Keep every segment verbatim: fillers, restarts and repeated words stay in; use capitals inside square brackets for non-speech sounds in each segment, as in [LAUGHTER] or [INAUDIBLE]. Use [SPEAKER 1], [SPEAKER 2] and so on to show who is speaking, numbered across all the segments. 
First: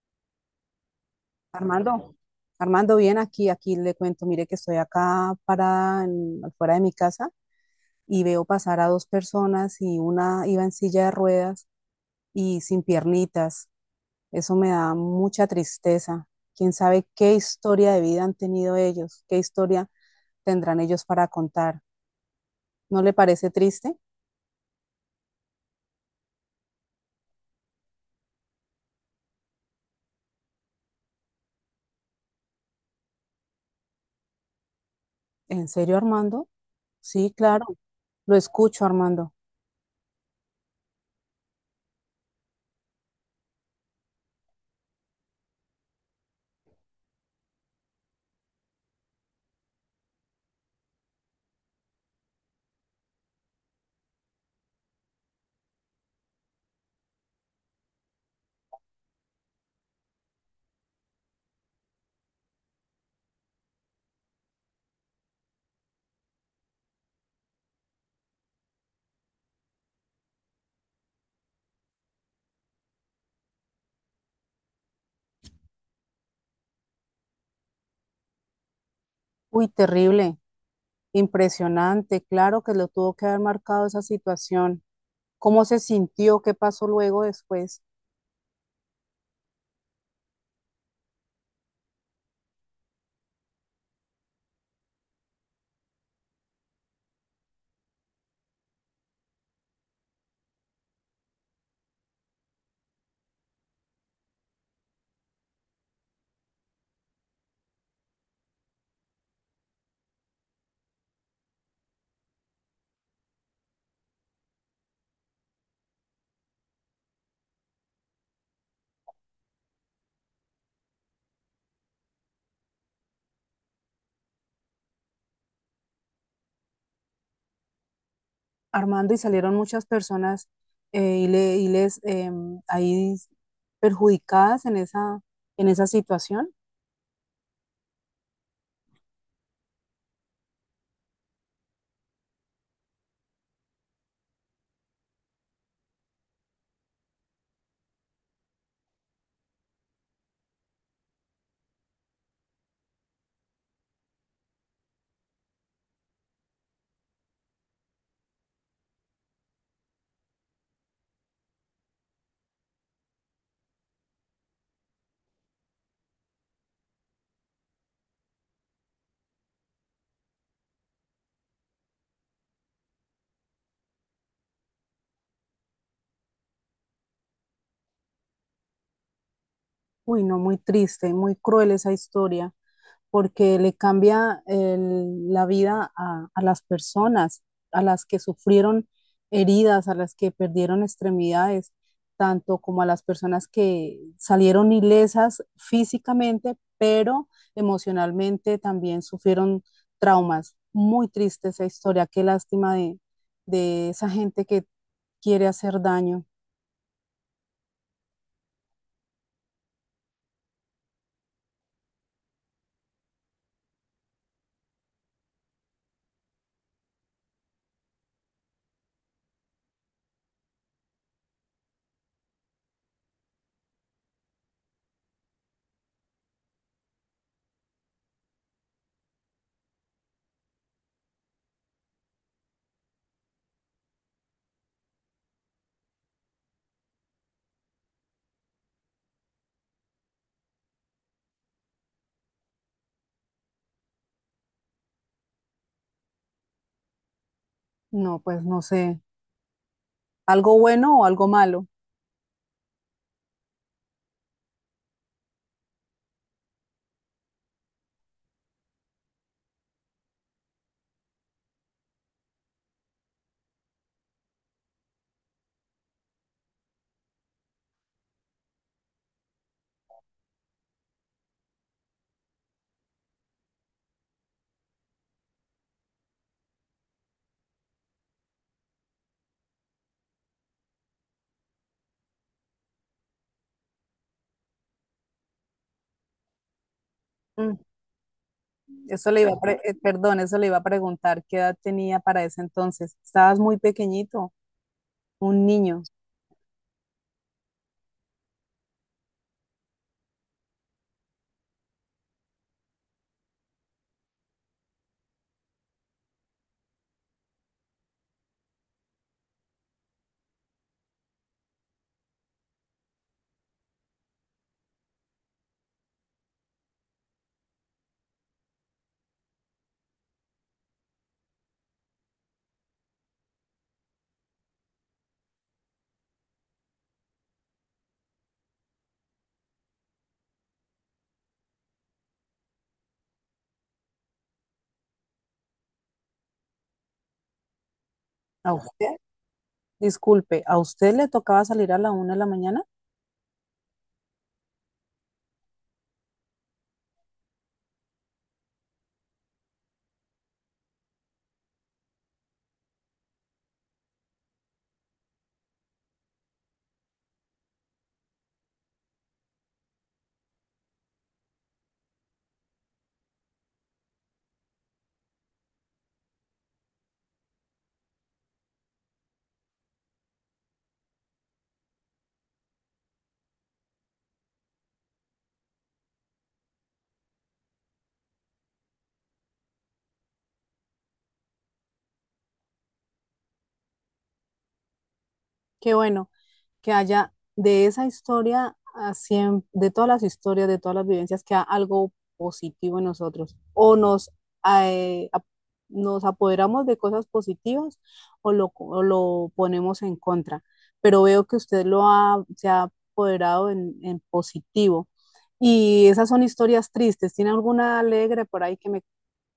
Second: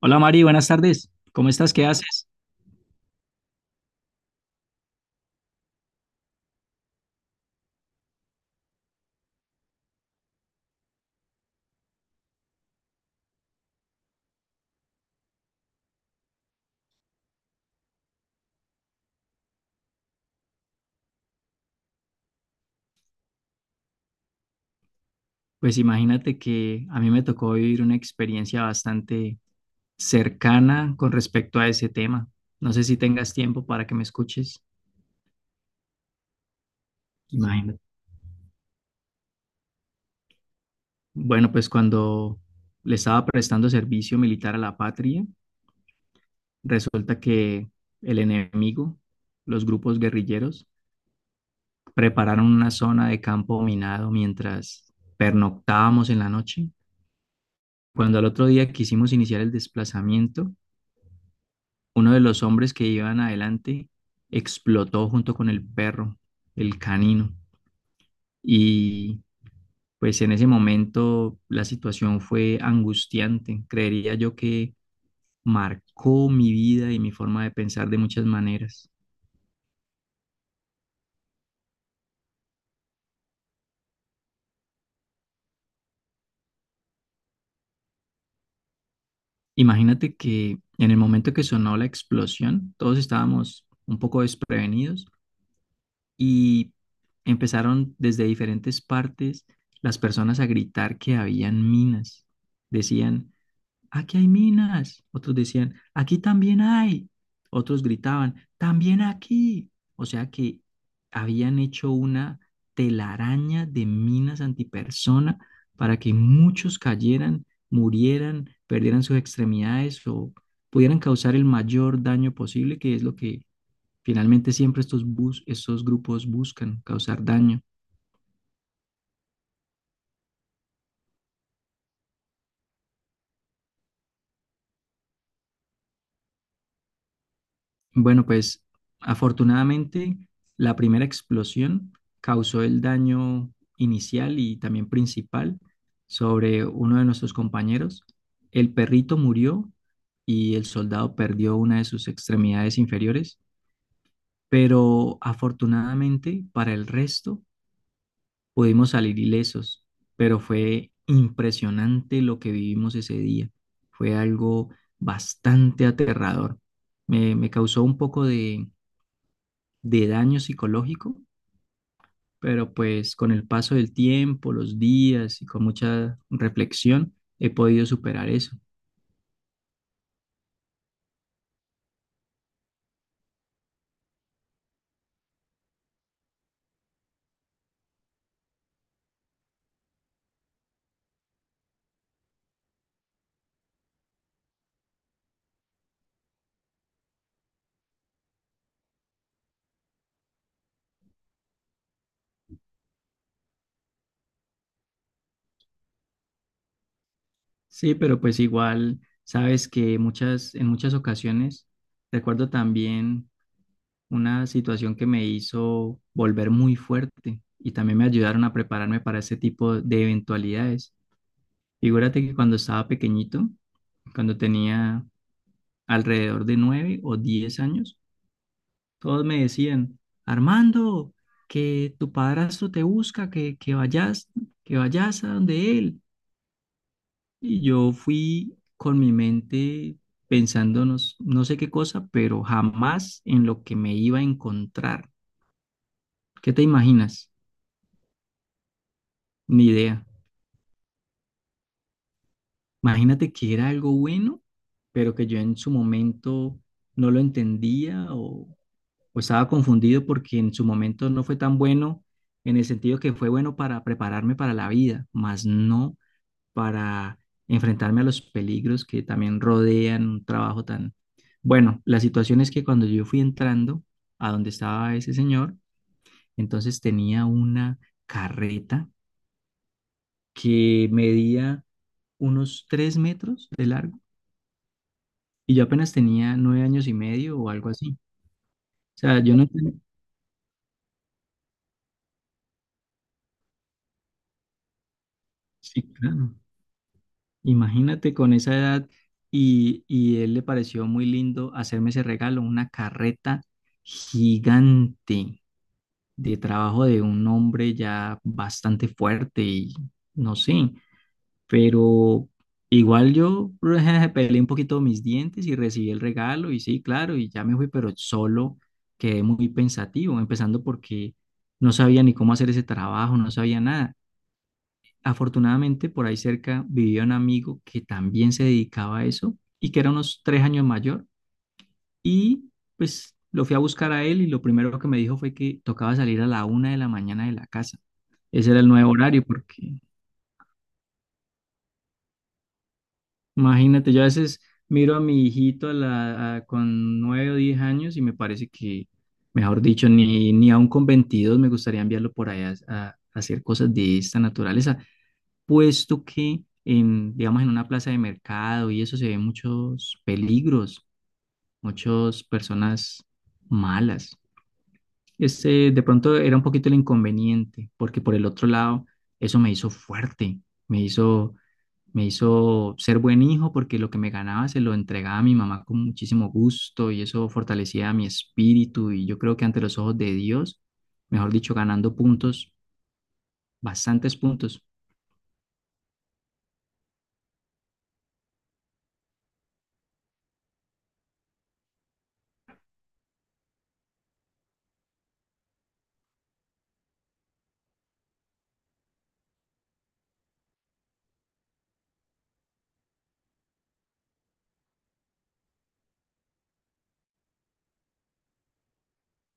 [SPEAKER 1] Hola Mari, buenas tardes. ¿Cómo estás? ¿Qué
[SPEAKER 2] Armando,
[SPEAKER 1] haces?
[SPEAKER 2] Armando, bien aquí, aquí le cuento, mire que estoy acá parada en- afuera de mi casa y veo pasar a dos personas y una iba en silla de ruedas y sin piernitas. Eso me da mucha tristeza. ¿Quién sabe qué historia de vida han tenido ellos? ¿Qué historia tendrán ellos para contar? ¿No le parece triste?
[SPEAKER 1] Pues imagínate que a mí me tocó vivir una experiencia bastante cercana con respecto a ese tema. No sé si tengas tiempo para que me escuches.
[SPEAKER 2] ¿En serio, Armando? Sí, claro.
[SPEAKER 1] Imagínate.
[SPEAKER 2] Lo escucho, Armando.
[SPEAKER 1] Bueno, pues cuando le estaba prestando servicio militar a la patria, resulta que el enemigo, los grupos guerrilleros, prepararon una zona de campo minado mientras pernoctábamos en la noche. Cuando al otro día quisimos iniciar el desplazamiento, uno de los hombres que iban adelante explotó junto con el perro, el canino, y pues en ese momento la situación fue angustiante. Creería yo que marcó mi vida y mi forma de pensar de muchas maneras.
[SPEAKER 2] Uy, terrible, impresionante. Claro que lo tuvo que haber marcado esa situación. ¿Cómo se sintió? ¿Qué pasó luego después?
[SPEAKER 1] Imagínate que en el momento que sonó la explosión, todos estábamos un poco desprevenidos y empezaron desde diferentes partes las personas a gritar que habían minas. Decían, aquí hay minas. Otros decían, aquí también hay. Otros gritaban, también aquí. O sea que habían hecho una telaraña de minas antipersona para que muchos cayeran, murieran, perdieran sus extremidades o pudieran causar el mayor daño posible, que es lo que finalmente siempre estos bus, estos grupos buscan, causar daño.
[SPEAKER 2] Armando, y salieron muchas personas eh, y, le- y les em, ahí perjudicadas en esa, en esa situación.
[SPEAKER 1] Bueno, pues afortunadamente la primera explosión causó el daño inicial y también principal sobre uno de nuestros compañeros. El perrito murió y el soldado perdió una de sus extremidades inferiores, pero afortunadamente para el resto pudimos salir ilesos, pero fue impresionante lo que vivimos ese día. Fue algo bastante aterrador. Me, me causó un poco de de daño psicológico, pero pues con el paso del tiempo, los días y con mucha reflexión he podido superar eso.
[SPEAKER 2] Uy, no, muy triste, muy cruel esa historia. Porque le cambia el- la vida a, a las personas, a las que sufrieron heridas, a las que perdieron extremidades, tanto como a las personas que salieron ilesas físicamente, pero emocionalmente también sufrieron traumas. Muy triste esa historia, qué lástima de, de esa gente que quiere hacer daño.
[SPEAKER 1] Sí, pero pues igual sabes que muchas, en muchas ocasiones recuerdo también una situación que me hizo volver muy fuerte y también me ayudaron a prepararme para ese tipo de eventualidades. Figúrate que cuando estaba pequeñito, cuando tenía alrededor de nueve o diez años, todos me decían, Armando, que tu padrastro te busca, que, que vayas, que vayas a donde él. Y yo fui con mi mente pensando no, s- no sé qué cosa, pero jamás en lo que me iba a encontrar. ¿Qué te imaginas?
[SPEAKER 2] No, pues no sé,
[SPEAKER 1] Ni idea.
[SPEAKER 2] algo bueno o algo malo.
[SPEAKER 1] Imagínate que era algo bueno, pero que yo en su momento no lo entendía o o estaba confundido porque en su momento no fue tan bueno, en el sentido que fue bueno para prepararme para la vida, más no para enfrentarme a los peligros que también rodean un trabajo tan... Bueno, la situación es que cuando yo fui entrando a donde estaba ese señor, entonces tenía una carreta que medía unos tres metros de largo y yo apenas tenía nueve años y medio o
[SPEAKER 2] Mm.
[SPEAKER 1] algo así. O
[SPEAKER 2] Eso le
[SPEAKER 1] sea,
[SPEAKER 2] iba
[SPEAKER 1] yo
[SPEAKER 2] a
[SPEAKER 1] no
[SPEAKER 2] pre- eh,
[SPEAKER 1] tenía...
[SPEAKER 2] Perdón, eso le iba a preguntar qué edad tenía para ese entonces. Estabas muy pequeñito, un niño.
[SPEAKER 1] Imagínate con esa edad y, y él le pareció muy lindo hacerme ese regalo, una carreta gigante de trabajo de un hombre ya bastante fuerte y no sé, pero igual yo [LAUGHS] peleé un poquito mis dientes y recibí el regalo y sí, claro, y ya me fui, pero solo quedé muy pensativo, empezando porque no sabía ni cómo hacer ese trabajo, no sabía nada. Afortunadamente, por ahí cerca vivía un amigo que también se dedicaba a eso y que era unos tres años mayor. Y pues lo fui a buscar a él y lo primero que me dijo fue que tocaba salir a la una de la mañana de la casa. Ese
[SPEAKER 2] ¿A
[SPEAKER 1] era el nuevo
[SPEAKER 2] usted?
[SPEAKER 1] horario porque
[SPEAKER 2] Disculpe, ¿a usted le tocaba salir a la una de la mañana?
[SPEAKER 1] imagínate, yo a veces miro a mi hijito a la- a- con nueve o diez años y me parece que, mejor dicho, ni, ni aún con veintidós me gustaría enviarlo por allá a, a hacer cosas de esta naturaleza. Puesto que en, digamos, en una plaza de mercado y eso se ven muchos peligros, muchas personas malas. Ese de pronto era un poquito el inconveniente, porque por el otro lado, eso me hizo fuerte, me hizo, me hizo ser buen hijo porque lo que me ganaba se lo entregaba a mi mamá con muchísimo gusto y eso fortalecía mi espíritu y yo creo que ante los ojos de Dios, mejor dicho, ganando puntos, bastantes puntos.
[SPEAKER 2] Qué bueno. Que haya de esa historia, a siem- de todas las historias, de todas las vivencias, que haya algo positivo en nosotros. O nos, eh, ap- Nos apoderamos de cosas positivas o lo, o lo ponemos en contra. Pero veo que usted lo ha, se ha apoderado en, en positivo. Y esas son historias tristes. ¿Tiene alguna alegre por ahí que me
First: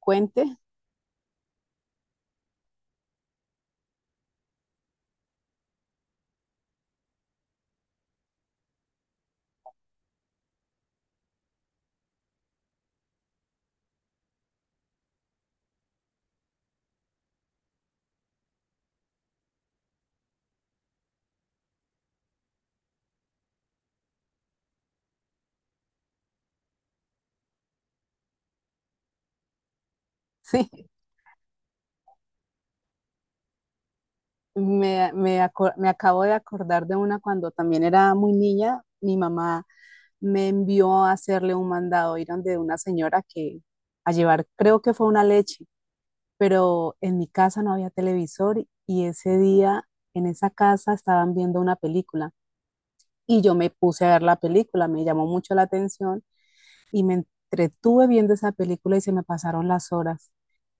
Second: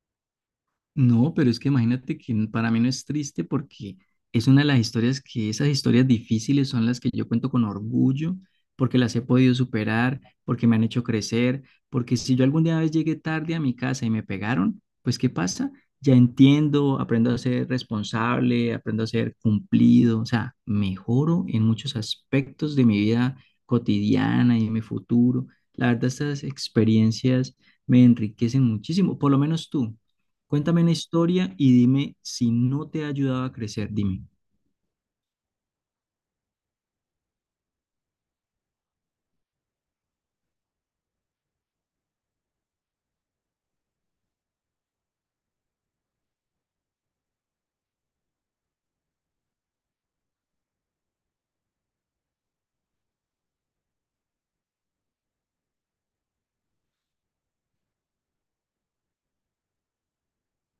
[SPEAKER 2] cuente? [LAUGHS]
[SPEAKER 1] No, pero es que imagínate que n- para mí no es triste porque es una de las historias que esas historias difíciles son las que yo cuento con orgullo, porque las he podido superar, porque me han hecho crecer, porque si yo alguna vez llegué tarde a mi casa y me pegaron, pues ¿qué pasa? Ya entiendo, aprendo a ser responsable, aprendo a ser cumplido, o sea, mejoro en muchos aspectos de mi vida cotidiana y en mi futuro. La verdad, estas experiencias me enriquecen muchísimo, por lo menos tú.
[SPEAKER 2] Sí.
[SPEAKER 1] Cuéntame una historia y dime si no te ha ayudado a crecer, dime.
[SPEAKER 2] Me, me, aco- me acabo de acordar de una cuando también era muy niña. Mi mamá me envió a hacerle un mandado, ir donde una señora que a llevar, creo que fue una leche, pero en mi casa no había televisor y ese día en esa casa estaban viendo una película y yo me puse a ver la película, me llamó mucho la atención y me entretuve viendo esa película y se me pasaron las horas.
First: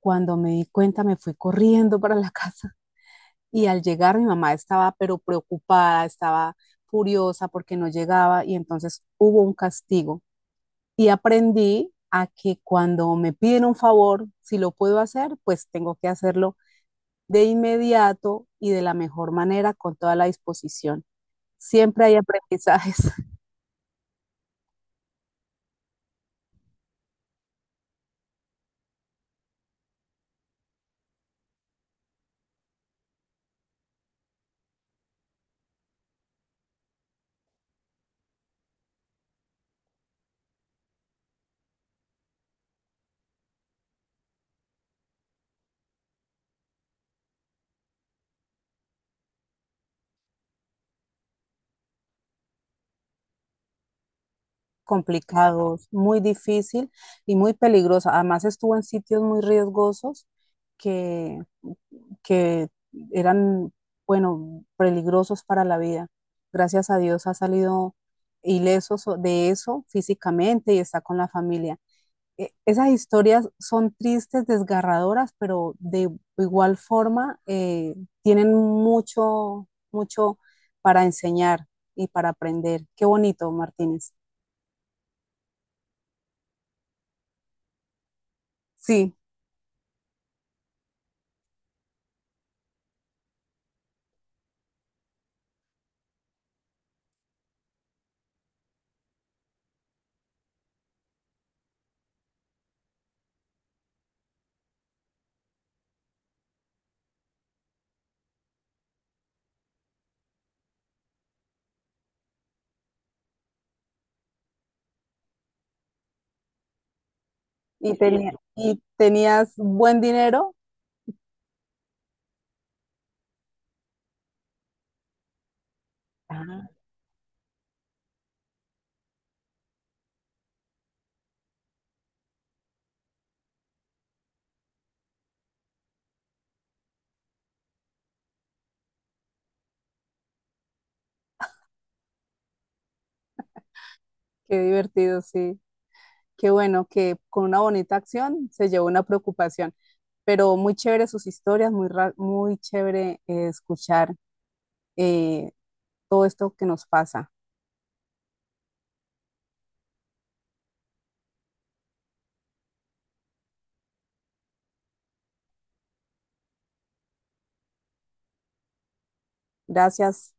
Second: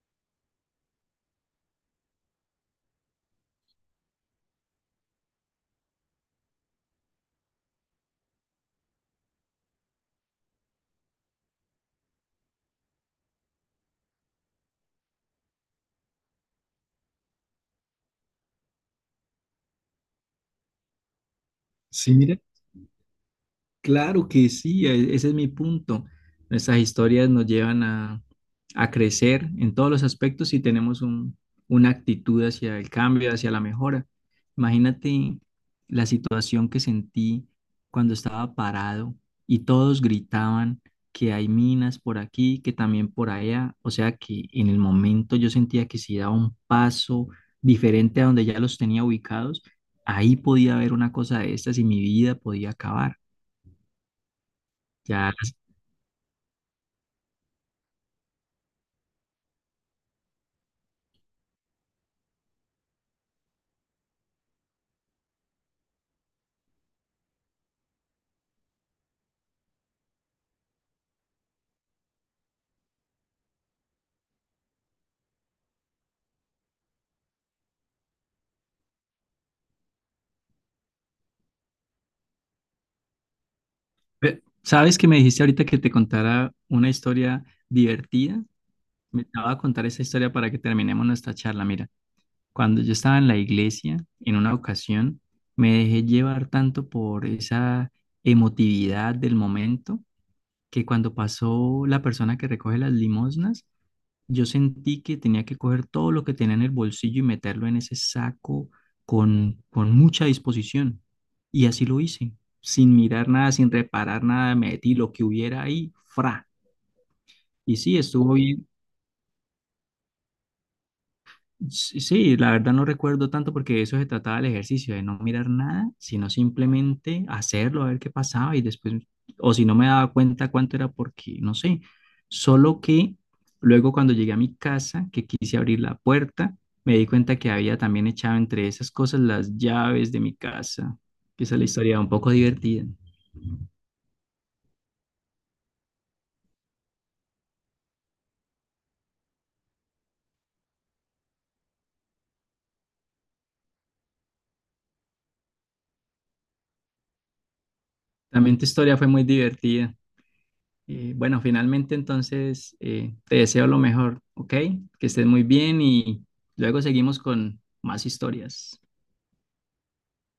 [SPEAKER 2] Cuando me di cuenta me fui corriendo para la [LAUGHS] casa. Y al llegar mi mamá estaba pero preocupada, estaba furiosa porque no llegaba y entonces hubo un castigo. Y aprendí a que cuando me piden un favor, si lo puedo hacer, pues tengo que hacerlo de inmediato y de la mejor manera con toda la disposición. Siempre
[SPEAKER 1] Sí,
[SPEAKER 2] hay
[SPEAKER 1] mira,
[SPEAKER 2] aprendizajes. [LAUGHS]
[SPEAKER 1] claro que sí, e- ese es mi punto. Nuestras historias nos llevan a, a crecer en todos los aspectos y tenemos un- una actitud hacia el cambio, hacia la mejora. Imagínate la situación que sentí cuando estaba parado y todos gritaban que hay minas por aquí, que también por allá. O sea que en el momento yo sentía que si daba un paso diferente a donde ya los tenía ubicados, ahí podía haber una cosa de estas y mi vida podía acabar. Ya.
[SPEAKER 2] Complicados, muy difícil y muy peligrosos. Además estuvo en sitios muy riesgosos que que eran, bueno, peligrosos para la vida. Gracias a Dios ha salido ileso so, de eso físicamente y está con la familia. Eh, Esas historias son tristes, desgarradoras, pero de igual forma eh, tienen mucho, mucho para enseñar y para aprender. Qué bonito, Martínez.
[SPEAKER 1] Eh, sabes que me dijiste ahorita que te contara una historia divertida.
[SPEAKER 2] Sí,
[SPEAKER 1] Me estaba a contar esa historia para que terminemos nuestra charla. Mira, cuando yo estaba en la iglesia, en una ocasión, me dejé llevar tanto por esa emotividad del momento que cuando pasó la persona que recoge las limosnas, yo sentí que tenía que coger todo lo que tenía en el bolsillo y meterlo en ese saco con, con mucha disposición. Y así lo hice, sin mirar nada, sin reparar nada, metí lo que hubiera ahí, fra. Y
[SPEAKER 2] y,
[SPEAKER 1] sí,
[SPEAKER 2] tenía-
[SPEAKER 1] estuvo bien.
[SPEAKER 2] y tenías buen dinero.
[SPEAKER 1] Sí, sí, la verdad no recuerdo tanto porque de eso se trataba el ejercicio, de no mirar nada, sino
[SPEAKER 2] Ah,
[SPEAKER 1] simplemente hacerlo, a ver qué pasaba y después, o si no me daba cuenta cuánto era porque, no sé, solo que luego cuando llegué a mi casa, que quise abrir la puerta, me di cuenta que había también echado entre esas cosas las llaves de mi casa, que esa es la historia un poco divertida.
[SPEAKER 2] qué divertido, sí. Qué bueno que con una bonita acción se llevó una preocupación, pero muy chévere sus historias, muy, ra- muy chévere eh, escuchar eh, todo esto que nos pasa.
[SPEAKER 1] También tu historia fue muy divertida. Eh, bueno, finalmente entonces eh, te deseo lo mejor, ¿ok? Que estés muy bien y luego seguimos con más historias.
[SPEAKER 2] Gracias.